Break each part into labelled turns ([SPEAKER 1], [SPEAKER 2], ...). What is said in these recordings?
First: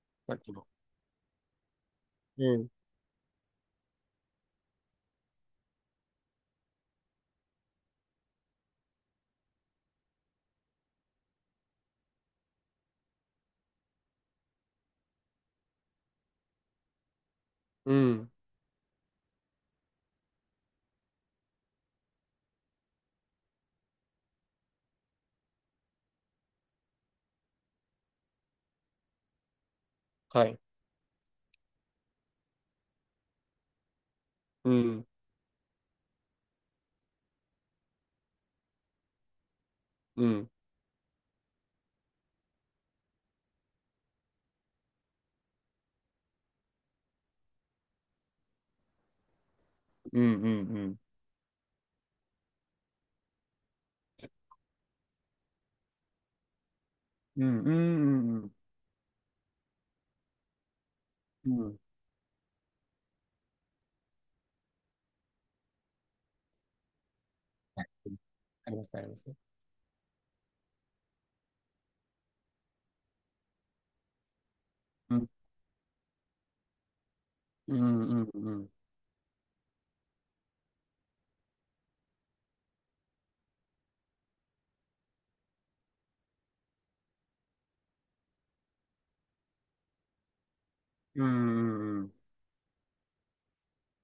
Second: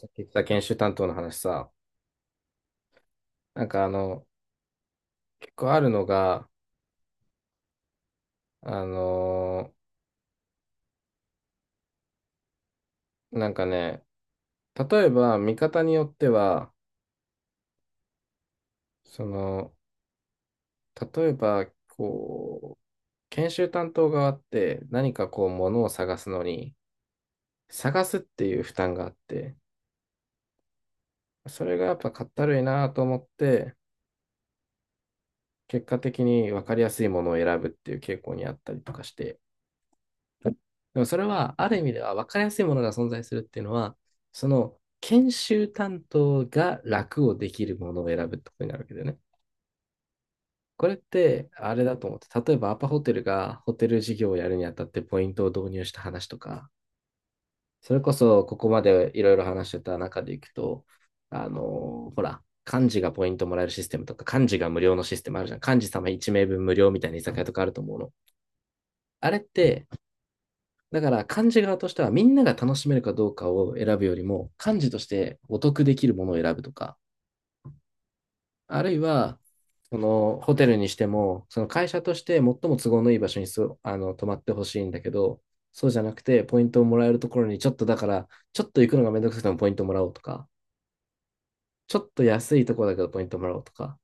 [SPEAKER 1] さっき言って
[SPEAKER 2] さっ
[SPEAKER 1] た
[SPEAKER 2] き
[SPEAKER 1] 研
[SPEAKER 2] の。
[SPEAKER 1] 修担当の話さ、
[SPEAKER 2] うん、
[SPEAKER 1] なんか結構あるのが、あのなんかね、例えば見方によっては、
[SPEAKER 2] うん、
[SPEAKER 1] その、例えば、研修担当側って何かこう、ものを探すのに、探すっていう負担があって、
[SPEAKER 2] はい。
[SPEAKER 1] それがやっぱかったるいなと思って、
[SPEAKER 2] うん、
[SPEAKER 1] 結果的に分かりやすいものを選ぶっていう傾向にあったりとかして、
[SPEAKER 2] うん、
[SPEAKER 1] でもそれは、ある意味では分かりやすいものが存在するっていうのは、その研修担当が楽をできるものを選ぶってことになるわけだよね。
[SPEAKER 2] うん、うん、う
[SPEAKER 1] これっ
[SPEAKER 2] ん、
[SPEAKER 1] て、あれだと思って、例えばアパホテルがホテル事業をやるにあたってポイントを導入した話とか、
[SPEAKER 2] うん、うん、う
[SPEAKER 1] それこ
[SPEAKER 2] ん、
[SPEAKER 1] そ
[SPEAKER 2] うん、
[SPEAKER 1] ここまでいろいろ話してた中でいくと、
[SPEAKER 2] うん、
[SPEAKER 1] ほら、幹事がポイントもらえるシステムとか、幹事が無料のシステムあるじゃん。幹事様1名分無料みたいな居酒屋とかあると
[SPEAKER 2] はい。
[SPEAKER 1] 思うの。
[SPEAKER 2] ありますね、ありま
[SPEAKER 1] あ
[SPEAKER 2] す。
[SPEAKER 1] れって、だから漢字側としてはみんなが楽しめるかどうかを選ぶよりも漢字とし
[SPEAKER 2] うん、
[SPEAKER 1] てお得できるものを選ぶとか、
[SPEAKER 2] うん、うん、うん、
[SPEAKER 1] あるいはそのホテルにしてもその会社として最も都合のいい場所にそあの泊まってほしいんだけど、そうじゃなくてポイントをもらえるところにちょっと行くのがめんどくさくてもポイントもらおうとか、
[SPEAKER 2] うん、う
[SPEAKER 1] ちょ
[SPEAKER 2] ん、う
[SPEAKER 1] っ
[SPEAKER 2] ん、
[SPEAKER 1] と安いところだけどポイントもらおうとか、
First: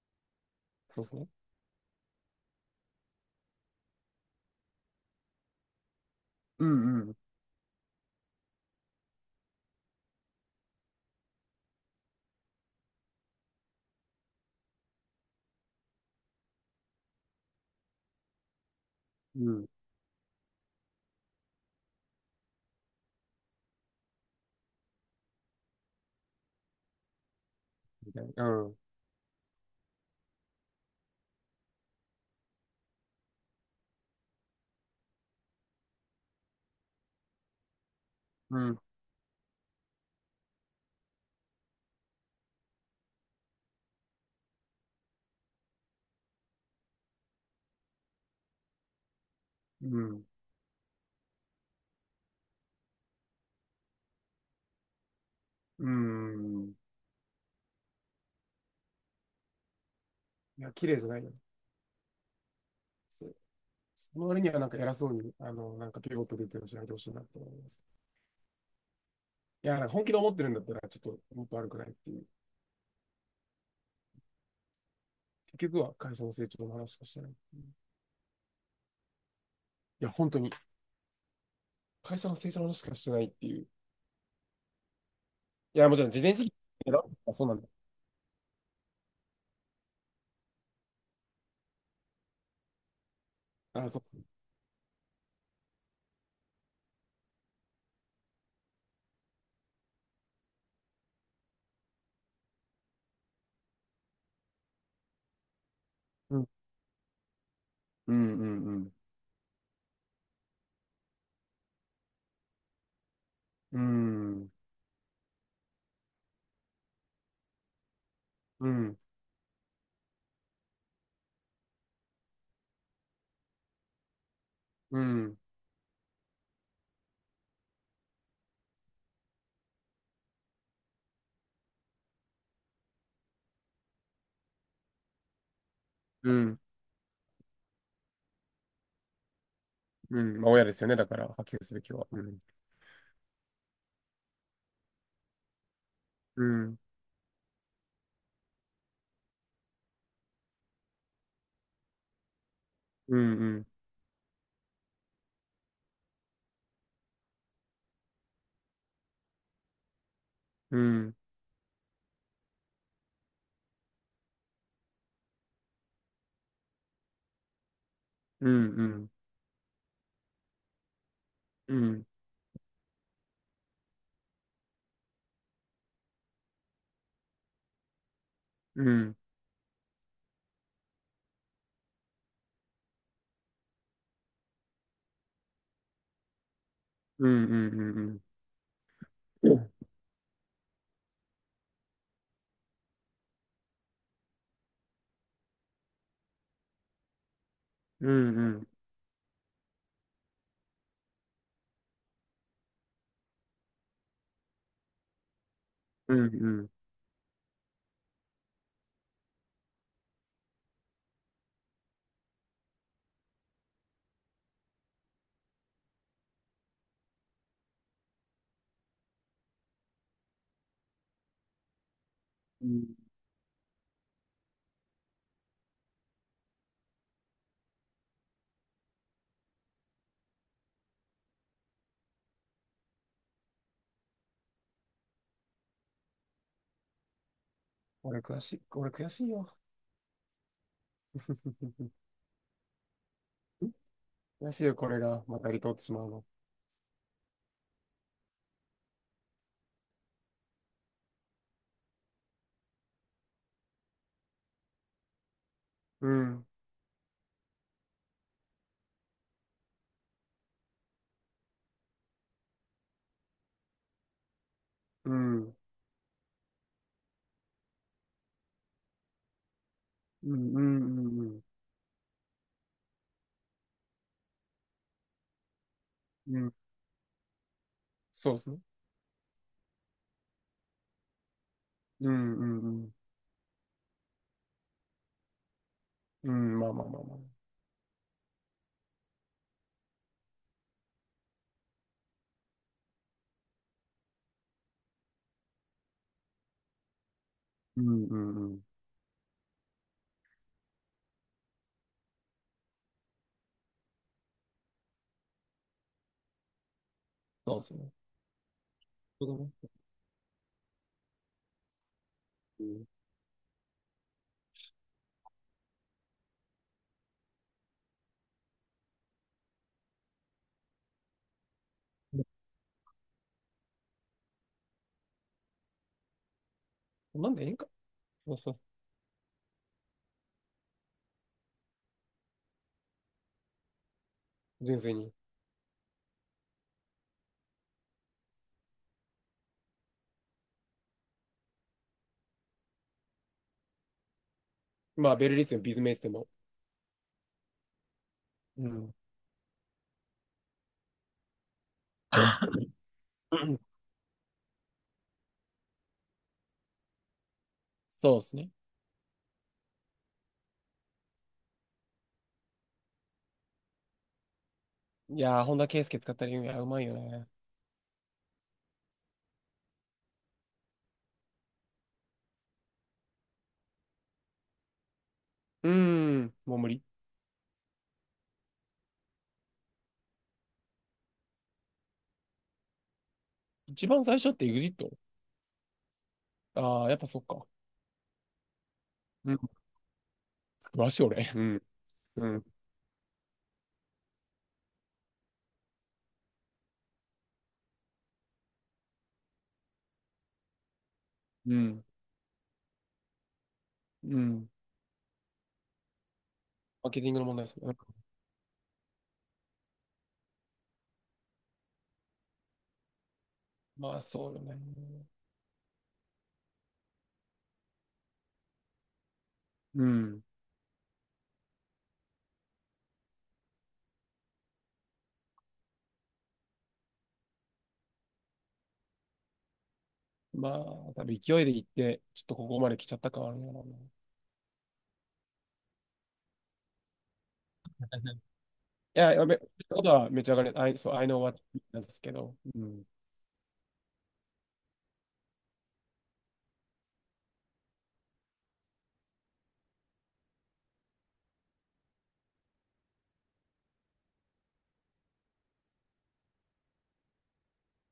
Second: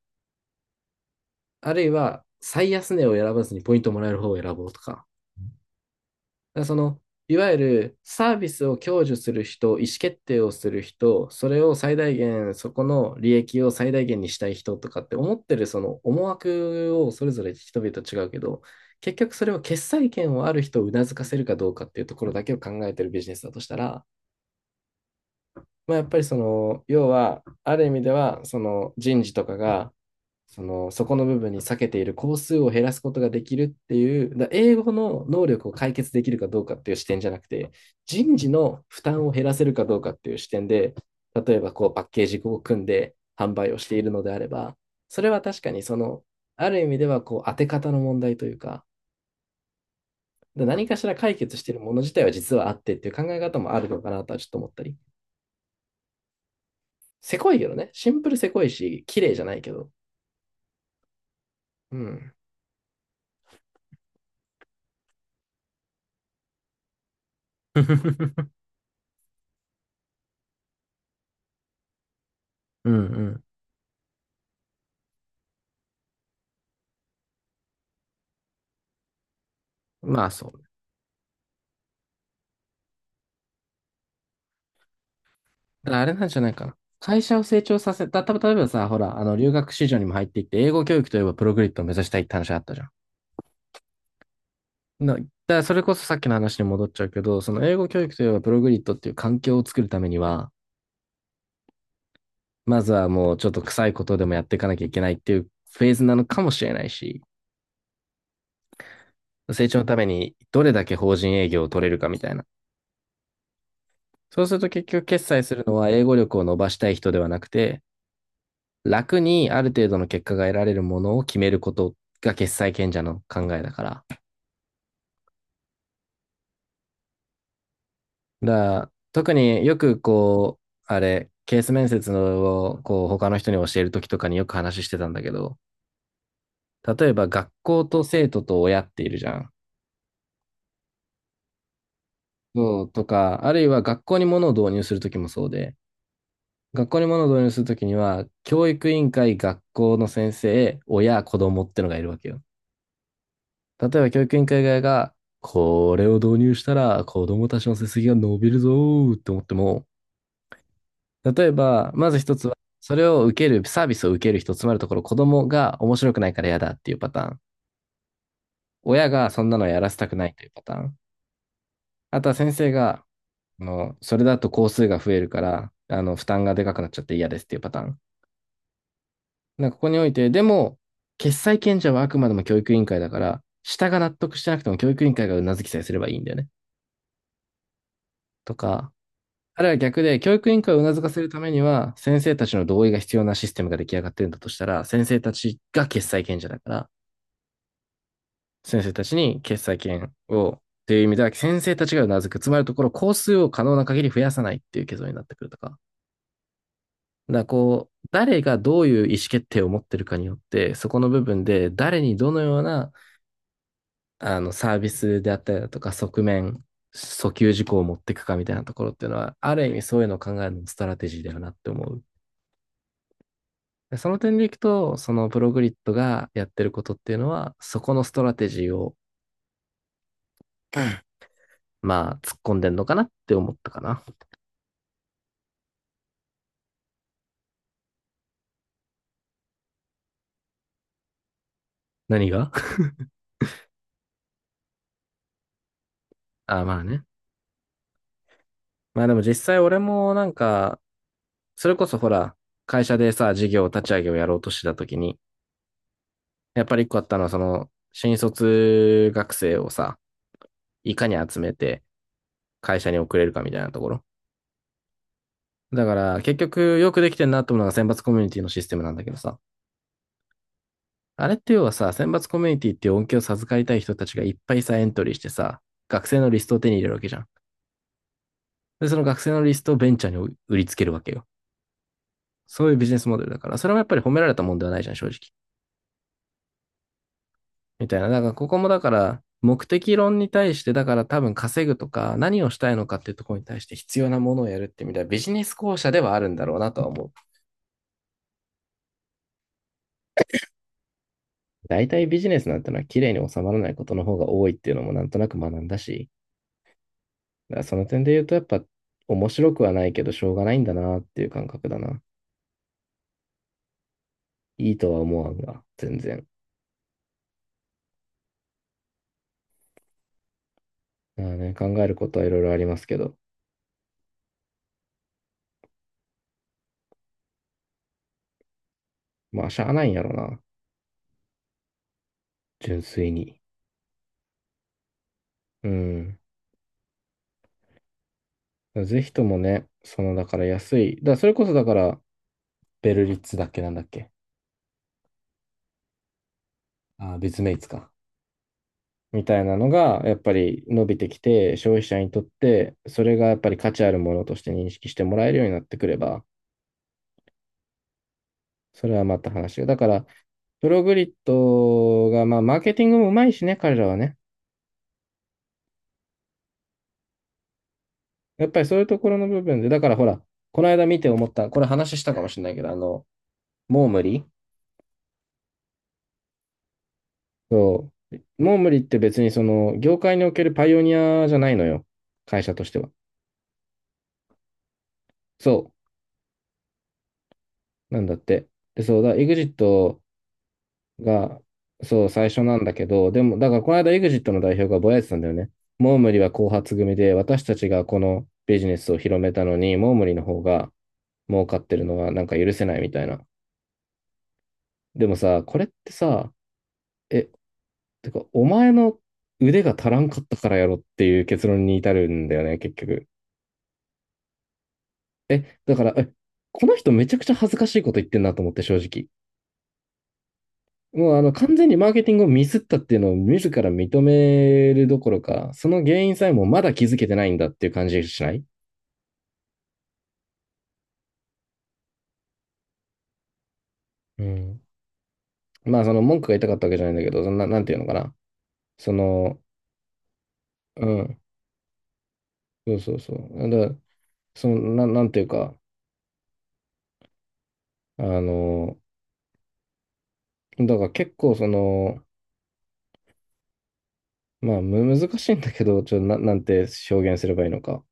[SPEAKER 2] そうですね。
[SPEAKER 1] あるいは最安値を選ばずにポイントもらえる方を選ぼうとか、だら
[SPEAKER 2] う
[SPEAKER 1] そ
[SPEAKER 2] ん、
[SPEAKER 1] の、
[SPEAKER 2] うん、
[SPEAKER 1] いわゆるサービスを享受する人、意思決定をする人、それを最大限、そこの利益を最大限にしたい人とかって思ってるその思惑をそれぞれ人々違うけど、結局そ
[SPEAKER 2] う
[SPEAKER 1] れを
[SPEAKER 2] ん、
[SPEAKER 1] 決裁権をある人をうなずかせるかどうかっていうところだけを考えてるビジネスだとしたら、まあ、やっぱり要は、ある意味で
[SPEAKER 2] みたい
[SPEAKER 1] は、
[SPEAKER 2] な。
[SPEAKER 1] そ
[SPEAKER 2] うん、
[SPEAKER 1] の人事とかが、そこの部分に避けている工数を減らすことができるっていう、英語の能力を解決できるかどうかっていう視点じゃなくて、人事
[SPEAKER 2] うん、
[SPEAKER 1] の負担を減らせるかどうかっていう視点で、例えばこうパッケージを組んで販売をしているのであれば、それは確かにある意味ではこう当て方の問題というか、
[SPEAKER 2] うん、
[SPEAKER 1] 何かしら解決しているもの自体は実はあってっていう考え方もあるのかなとはちょっと思ったり。
[SPEAKER 2] うん。
[SPEAKER 1] せこいけどね、シンプルせこいし、綺麗じゃないけど。
[SPEAKER 2] いや、綺麗じゃないよ。
[SPEAKER 1] うん。
[SPEAKER 2] そう。その割にはなんか偉そうに、なんかピボット出てるしないでほしいなと思います。いや、なんか本気で思ってるんだったら、ちょっともっと悪くないっていう。
[SPEAKER 1] うんうん。
[SPEAKER 2] 結局は会社の成長の話しかしてないっていう。いや、
[SPEAKER 1] まあ
[SPEAKER 2] 本当
[SPEAKER 1] そ
[SPEAKER 2] に。
[SPEAKER 1] う。
[SPEAKER 2] 会社の成長の話しかしてないっていう。いや、
[SPEAKER 1] だか
[SPEAKER 2] も
[SPEAKER 1] ら
[SPEAKER 2] ち
[SPEAKER 1] あ
[SPEAKER 2] ろん、
[SPEAKER 1] れ
[SPEAKER 2] 事
[SPEAKER 1] なん
[SPEAKER 2] 前
[SPEAKER 1] じ
[SPEAKER 2] 知
[SPEAKER 1] ゃな
[SPEAKER 2] 識
[SPEAKER 1] いかな。
[SPEAKER 2] だろ
[SPEAKER 1] 会
[SPEAKER 2] あ、
[SPEAKER 1] 社を
[SPEAKER 2] そうなん
[SPEAKER 1] 成
[SPEAKER 2] だ。
[SPEAKER 1] 長させた、例えばさ、ほら、留学市場にも入っていって、英語教育といえばプログリッドを目指したいって話あったじゃん。
[SPEAKER 2] あ、そうそ
[SPEAKER 1] だからそれこそさっきの話に戻っちゃうけど、その英語教育といえばプログリッドっていう環境を作るためには、まずはもうちょっと臭いことでもやっていかなきゃいけないっていうフェーズなの
[SPEAKER 2] う。う
[SPEAKER 1] か
[SPEAKER 2] ん。
[SPEAKER 1] もしれないし、
[SPEAKER 2] うん、うん、
[SPEAKER 1] 成長のためにどれだけ法人営業を取れるかみたいな。
[SPEAKER 2] う
[SPEAKER 1] そう
[SPEAKER 2] ん。
[SPEAKER 1] すると結局決済するのは英語力を伸ばしたい人ではなくて、
[SPEAKER 2] うん、うん、
[SPEAKER 1] 楽にある程度の結果が得られるものを決めることが決裁権者の考えだから。
[SPEAKER 2] うん、
[SPEAKER 1] だから特によくこう、ケース面接をこう他の人に教えるときとかによく話してたんだけど、
[SPEAKER 2] うん。
[SPEAKER 1] 例えば学校と生徒と親っているじゃん。
[SPEAKER 2] うん、まあ、親ですよね。だから、波及すべきは。うん、
[SPEAKER 1] そうとか、あるいは学校に物を導入するときもそうで、
[SPEAKER 2] うん、
[SPEAKER 1] 学校に物を導入するときには、教育委員会、学校の先生、親、子供ってのがいるわけよ。
[SPEAKER 2] うん、うん、
[SPEAKER 1] 例えば教育委員会側が、これを導入したら子供たちの成績が伸びるぞーって思っても、
[SPEAKER 2] うん、
[SPEAKER 1] 例えば、まず一つは、それを受ける、サービスを受ける人、つまるところ子供が面白くないから嫌だっていうパターン。
[SPEAKER 2] うん、う
[SPEAKER 1] 親
[SPEAKER 2] ん、
[SPEAKER 1] がそんなのやらせたくないというパターン。
[SPEAKER 2] うん、
[SPEAKER 1] あとは先生が、それだと工数が増えるから、負担がでかくなっちゃって嫌ですっていうパターン。
[SPEAKER 2] うん、うん、
[SPEAKER 1] なんかここにおいて、でも、決裁権者はあくまでも教育委員会だから、下が納得してなくても教育委員会がうなずきさえすればいいんだよね。
[SPEAKER 2] うん、うん、
[SPEAKER 1] とか、
[SPEAKER 2] う
[SPEAKER 1] ある
[SPEAKER 2] ん、
[SPEAKER 1] いは逆で、教育委員会をうなずかせるためには、先生たちの同意が必要なシステムが出来上がってるんだとしたら、先生たちが決裁権者だから、
[SPEAKER 2] うん、うん、
[SPEAKER 1] 先生たちに決裁権を、という意味では、先生たちがうなずく。つまりのところ、工数を可能な限り増やさないっていう結論になってくるとか。
[SPEAKER 2] うん。
[SPEAKER 1] だからこう、誰がどういう意思決定を持ってるかによって、そこの部分で、誰にどのような、サービスであったりだとか、側面、訴求事項を持っていくかみたいなところっていうのは、ある意味そういうのを考えるのもストラテジーだよなって思う。
[SPEAKER 2] うん。
[SPEAKER 1] でその点でいくと、そのプログリッドがやってることっていうのは、そこのストラテジーを、まあ、突っ込んでんのかなって思ったかな。
[SPEAKER 2] 俺悔しい、俺悔しいよ。
[SPEAKER 1] 何が？
[SPEAKER 2] 悔しいよ、これが、また離島ってしまうの。
[SPEAKER 1] あ、まあね。まあでも実際俺もなんか、それこそほら、会社でさ、事業立ち上げをやろうとした時に、
[SPEAKER 2] うん、
[SPEAKER 1] やっぱり一個あったのは、新卒学生をさ、いかに集めて会社に送れるかみたいなところ。
[SPEAKER 2] うん、うん、
[SPEAKER 1] だから、結局よくできてんなと思うのが選抜コミュニティのシステムなんだけどさ。
[SPEAKER 2] うん、うん、う
[SPEAKER 1] あれっ
[SPEAKER 2] ん。
[SPEAKER 1] て要はさ、選抜コミュニティっていう恩恵を授かりたい人たちがいっぱいさ、エントリーしてさ、学生の
[SPEAKER 2] う
[SPEAKER 1] リス
[SPEAKER 2] ん、
[SPEAKER 1] トを手に入れるわけじゃん。
[SPEAKER 2] そうですね。
[SPEAKER 1] で、その学生のリストをベンチャーに売りつけるわけよ。
[SPEAKER 2] うん、
[SPEAKER 1] そ
[SPEAKER 2] う
[SPEAKER 1] ういうビ
[SPEAKER 2] ん、
[SPEAKER 1] ジネスモデルだから、それもやっぱり褒められたもんではないじゃん、正直。
[SPEAKER 2] うん。うん、まあまあまあまあ。
[SPEAKER 1] みたいな。だから、ここもだから、目的論に対して、だから多分稼ぐとか、何をしたいのかっていうところに対して必要なものをやるってみたいなビジネス校舎ではあるんだろうなとは思う。
[SPEAKER 2] うん、うん、うん。
[SPEAKER 1] 大体ビジネスなんてのは綺麗に収まらないことの方が多いっていうのもなんとなく学んだし、だ
[SPEAKER 2] そ
[SPEAKER 1] か
[SPEAKER 2] う
[SPEAKER 1] ら
[SPEAKER 2] です
[SPEAKER 1] その
[SPEAKER 2] ね。
[SPEAKER 1] 点で言うと、やっぱ
[SPEAKER 2] そ
[SPEAKER 1] 面
[SPEAKER 2] うだ
[SPEAKER 1] 白く
[SPEAKER 2] ね。
[SPEAKER 1] はないけど、しょうがないんだなっていう感覚だな。いいとは思わんが、全然。だからね、考えることはいろいろありますけど、
[SPEAKER 2] うん、なんでええんか。そうそう、
[SPEAKER 1] まあ、しゃあないんやろな、純粋に。
[SPEAKER 2] 純粋に。
[SPEAKER 1] うん。ぜひともね、だから安い、だからそれこそだから、ベルリッツだっけなんだっけ、
[SPEAKER 2] まあ、ベルリスでもビズメイスでも。
[SPEAKER 1] あー、ビズメイツか。
[SPEAKER 2] うん。
[SPEAKER 1] みたいなのが、やっぱり伸びてきて、消費者にとって、それがやっぱり価値あるものとして認識してもらえるようになってくれば、
[SPEAKER 2] そうですね。
[SPEAKER 1] それはまた話が。だから、プログリッドが、まあ、マーケティングもうまいしね、彼らはね。
[SPEAKER 2] いやー、本田圭佑使った理由がうまいよね。
[SPEAKER 1] やっぱりそういうところの部分で、だからほら、この間見て思った、これ話したかもしれないけど、モームリ。
[SPEAKER 2] うーん、もう無理。
[SPEAKER 1] そう。モームリって別にその、業界におけるパイオニアじゃないのよ。会社としては。
[SPEAKER 2] 一番最初って e ジット。
[SPEAKER 1] そ
[SPEAKER 2] ああー、やっぱそっか。
[SPEAKER 1] う。なんだって。で、そうだ、エ
[SPEAKER 2] う
[SPEAKER 1] グ
[SPEAKER 2] ん、
[SPEAKER 1] ジット
[SPEAKER 2] 詳しい俺。
[SPEAKER 1] が、
[SPEAKER 2] うん、
[SPEAKER 1] そう、
[SPEAKER 2] う
[SPEAKER 1] 最初
[SPEAKER 2] ん、
[SPEAKER 1] なんだけど、でも、だからこの間エグジットの代表がぼやいてたんだよね。モームリは後発組で、私たちがこのビジネスを広めたのに、モームリの方が、儲
[SPEAKER 2] う
[SPEAKER 1] かってる
[SPEAKER 2] ん、
[SPEAKER 1] のがなんか許せないみたいな。
[SPEAKER 2] うん。
[SPEAKER 1] でもさ、これってさ、
[SPEAKER 2] マーケティングの
[SPEAKER 1] え、
[SPEAKER 2] 問題ですね。
[SPEAKER 1] てか、お前の腕が足らんかったからやろっていう結論に至るんだよね、結局。
[SPEAKER 2] まあ、そうよね。
[SPEAKER 1] だから、この人めちゃくちゃ恥ずかしいこと言ってんなと思って、正直。
[SPEAKER 2] うん。
[SPEAKER 1] もう完全にマーケティングをミスったっていうのを自ら認めるどころか、その原因さえもまだ気づけてないんだっていう感じしない？
[SPEAKER 2] まあ、多分勢いで行って、ちょっとここまで来ちゃった感あるんやろうな。
[SPEAKER 1] うん。まあその文句が言いたかったわけじゃないんだけど、そんな、なんていうのかな。そ
[SPEAKER 2] や、や
[SPEAKER 1] の、
[SPEAKER 2] め、ことはめちゃ上がり、あい
[SPEAKER 1] う
[SPEAKER 2] そう I know
[SPEAKER 1] ん、
[SPEAKER 2] what なんですけど。う
[SPEAKER 1] そう
[SPEAKER 2] ん。
[SPEAKER 1] そうそう。だからその、なんていうか、あの、だから結構その、まあ難しいんだけど、ちょっとなんて表現すればいいのか。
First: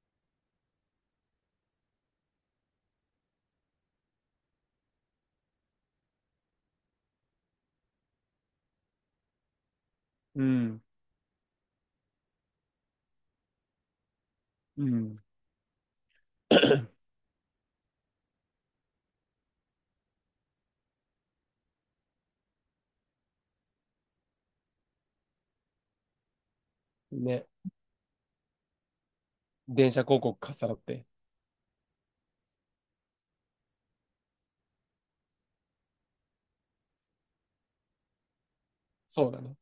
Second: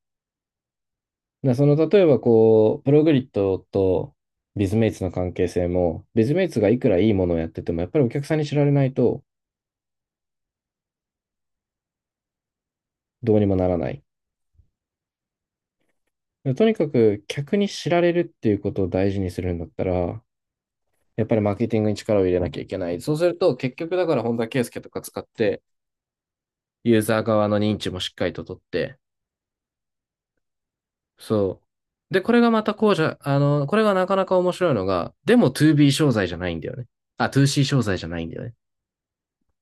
[SPEAKER 1] でその例えばこう、プログリッドとビズメイツの関係性も、ビズメイツがいくらいいものをやってても、やっぱりお客さんに知られないと
[SPEAKER 2] うん。
[SPEAKER 1] どうにもならない。
[SPEAKER 2] うん。
[SPEAKER 1] でとにか く客に知られるっていうことを大事にするんだったら、やっぱりマーケティングに力を入れなきゃいけない。そうすると結局だから本田圭佑とか使って、ユーザー
[SPEAKER 2] ね。
[SPEAKER 1] 側の認知もしっかりと取って、
[SPEAKER 2] 電車広告かっさらって。
[SPEAKER 1] そう。で、これがまたこうじゃ、これがなかなか面白いのが、でも 2B 商材じゃないんだよね。あ、2C 商材じゃないんだよね。
[SPEAKER 2] そうだね。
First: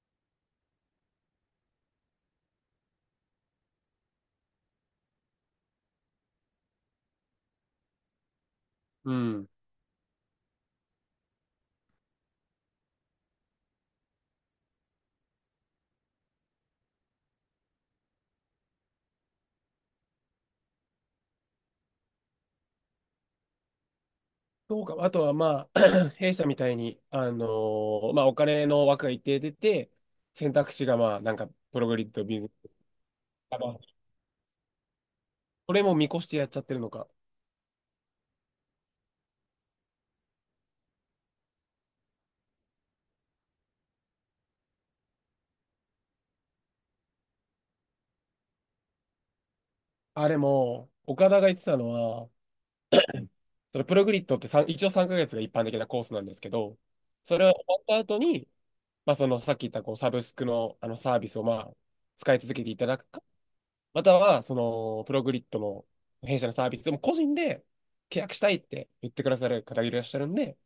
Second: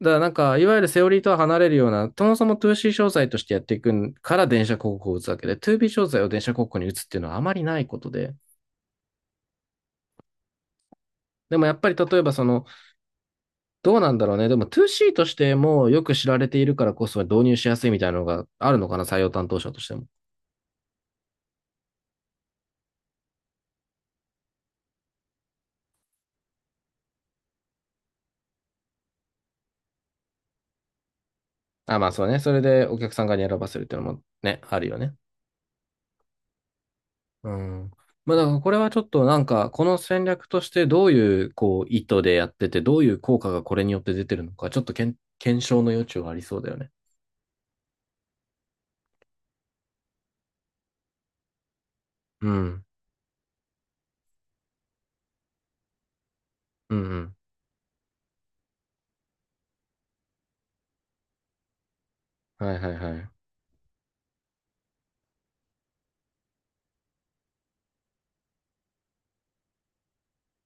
[SPEAKER 1] だからなんか、いわゆるセオリーとは離れるような、そもそも 2C 商材としてやっていくから電車広告を打つわけで、2B 商材を電車広告に打つっていうのはあまりないことで。
[SPEAKER 2] うん。
[SPEAKER 1] でもやっぱり例えばその、どうなんだろうね。でも 2C としてもよく知られているからこそ導入しやすいみたいなのがあるのかな、採用担当者としても。
[SPEAKER 2] そうか。あとはまあ、弊社みたいに、まあお金の枠が一定出て、選択肢がまあ、なんか、プログ
[SPEAKER 1] あ、
[SPEAKER 2] リ
[SPEAKER 1] ま
[SPEAKER 2] ッ
[SPEAKER 1] あそ
[SPEAKER 2] ド、
[SPEAKER 1] うね。
[SPEAKER 2] ビズ、
[SPEAKER 1] それでお客さん側に選
[SPEAKER 2] あ
[SPEAKER 1] ば
[SPEAKER 2] ま
[SPEAKER 1] せ
[SPEAKER 2] あ
[SPEAKER 1] るっていうのもね、あるよね。
[SPEAKER 2] これも見越してやっちゃってるのか。
[SPEAKER 1] うん。まあ、だからこれはちょっとなんか、この戦略としてどういう、こう、意図でやってて、どういう効果がこれによって出てるのか、ちょっと検証の余地はありそうだよね。
[SPEAKER 2] あれも、岡田が言ってたのは、
[SPEAKER 1] うん。
[SPEAKER 2] それプログリッドってさん一応3ヶ月が一般的なコースなんですけど、
[SPEAKER 1] うんうん。
[SPEAKER 2] それは終わった後に、まあ、そのさっき言ったこうサブスクのあのサービスをまあ使い続けて
[SPEAKER 1] は
[SPEAKER 2] い
[SPEAKER 1] い
[SPEAKER 2] た
[SPEAKER 1] はい
[SPEAKER 2] だく
[SPEAKER 1] は
[SPEAKER 2] か、
[SPEAKER 1] い。
[SPEAKER 2] またはそのプログリッドの弊社のサービスでも個人で契約したいって言ってくださる方がいらっしゃるんで、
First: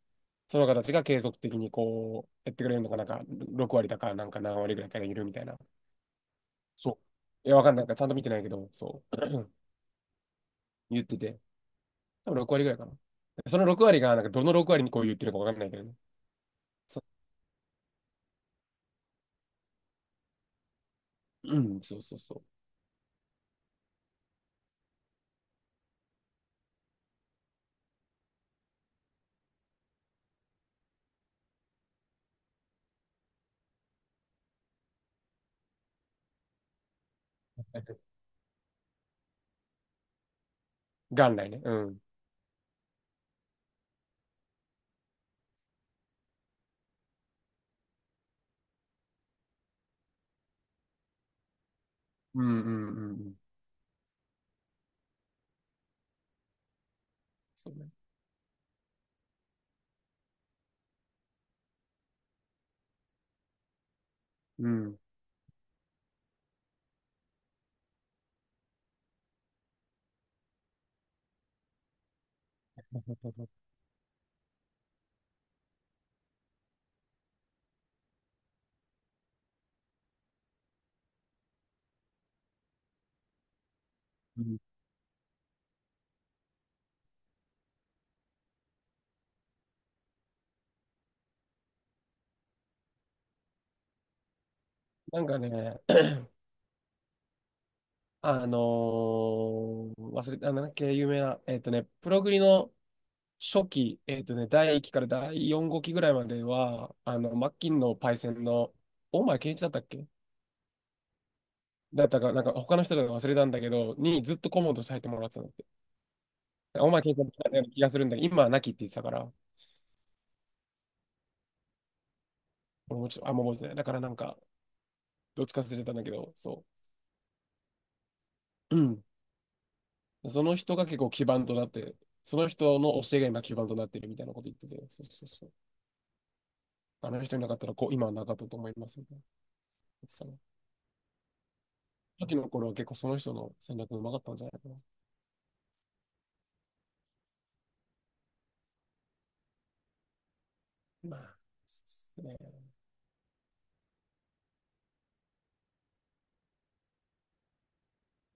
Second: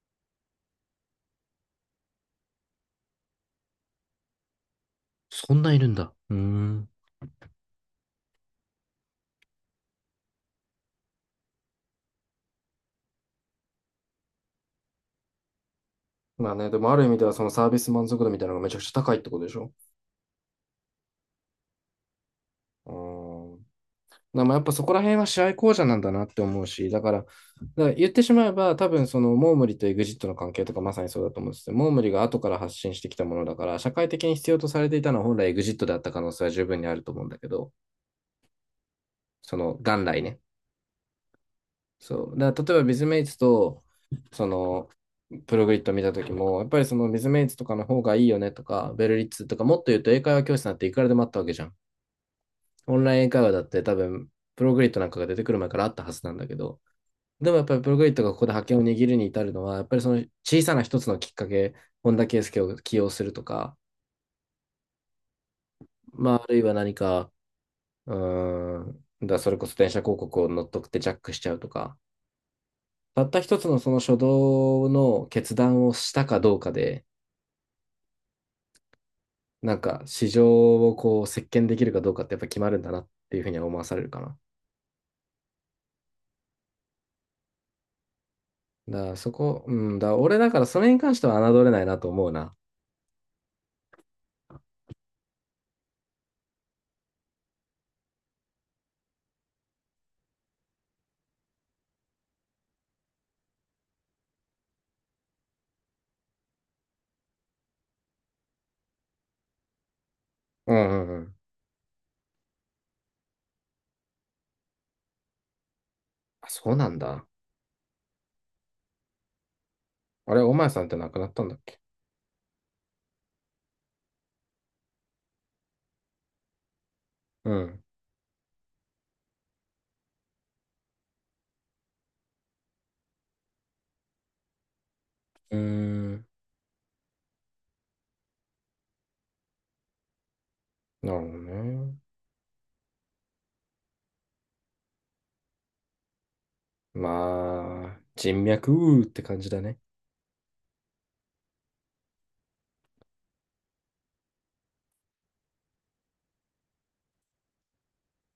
[SPEAKER 2] その方たちが継続的にこうやってくれるのかなんか、6割だかなんか何割ぐらいからいるみたい
[SPEAKER 1] そ
[SPEAKER 2] な。
[SPEAKER 1] んないるんだ。うーん。
[SPEAKER 2] そう。いや、わかんないからちゃんと見てないけど、そう。言ってて、多分6割ぐらいかな。その6割が、なんかどの6割にこう言ってるかわかんないけどね。
[SPEAKER 1] まあね、でもあ
[SPEAKER 2] そ
[SPEAKER 1] る意味ではそのサービス満足度みたいなのがめちゃくちゃ高いってことでしょ？
[SPEAKER 2] うん、そうそうそう。
[SPEAKER 1] うーん。まあやっぱそこら辺は試合巧者なんだなって思うし、だから言ってしまえば、多分そのモームリとエグジットの関係とかまさにそうだと思うんですよ。モームリが後から発信してきたものだから、社会的に必要とされていたのは本来エグジットであった可能性は十分にあると思うんだけど、その元来ね。
[SPEAKER 2] 元来ね。うん。
[SPEAKER 1] そう。だから例えばビズメイツと、その、プログリッド見た時も、やっぱりそのビズメイツとかの方がいいよねとか、ベルリッツとか、もっと言うと英会話教室なんていくらでもあったわけじゃん。
[SPEAKER 2] うん、うん、う
[SPEAKER 1] オ
[SPEAKER 2] ん、
[SPEAKER 1] ンライン
[SPEAKER 2] う
[SPEAKER 1] 英
[SPEAKER 2] ん。
[SPEAKER 1] 会話だって多分、プログリッドなんかが出てくる前からあったはずなんだけど、でもやっ
[SPEAKER 2] そ
[SPEAKER 1] ぱ
[SPEAKER 2] う
[SPEAKER 1] りプ
[SPEAKER 2] ね。
[SPEAKER 1] ログリッドがここで覇権を握るに至るのは、やっぱりその小さな一つのきっかけ、本田圭佑を起用するとか、
[SPEAKER 2] うん。
[SPEAKER 1] まあ、あるいは何か、うーん、それこそ電車広告を乗っ取ってジャックしちゃうとか、たった一つのその初動の決断をしたかどうかで、なんか市場をこう席巻できるかどうかってやっぱ決まるんだなっていうふうには思わされるかな。
[SPEAKER 2] うん。
[SPEAKER 1] だからそこ、うんだ、俺だからそれに関しては侮れないなと思うな。
[SPEAKER 2] なんかね、忘れた、あなんだっけ、有名な、プログリの初期、第1期から第4号機ぐらいまでは、マッキンのパイセンの、大前健一だったっけ
[SPEAKER 1] うんうんうん。
[SPEAKER 2] だったか、なんか他の人だか忘れたんだけど、にずっと顧問として入ってもらってたんだって。
[SPEAKER 1] あ、そうな
[SPEAKER 2] 大
[SPEAKER 1] ん
[SPEAKER 2] 前健一だ
[SPEAKER 1] だ。
[SPEAKER 2] ったような気がするんだけど、今はなきって言ってたから、
[SPEAKER 1] あれ、お前さんって亡くなったんだっけ？
[SPEAKER 2] 俺もちょっとあんま覚えてない。だからなんか、どっちか忘れてたんだけど、そ
[SPEAKER 1] うん。
[SPEAKER 2] う。うん。その人が結構基盤となって、その人の教えが今基盤となってるみたいなこと言ってて、そうそうそう。
[SPEAKER 1] うーん。
[SPEAKER 2] あの人いなかったらこう、今はなかったと思いますね。さ
[SPEAKER 1] なるほどね。
[SPEAKER 2] っきの頃は結構その人の戦略うまかったんじゃないかな。
[SPEAKER 1] まあ、人脈って感じだね。
[SPEAKER 2] まあ、そうですね。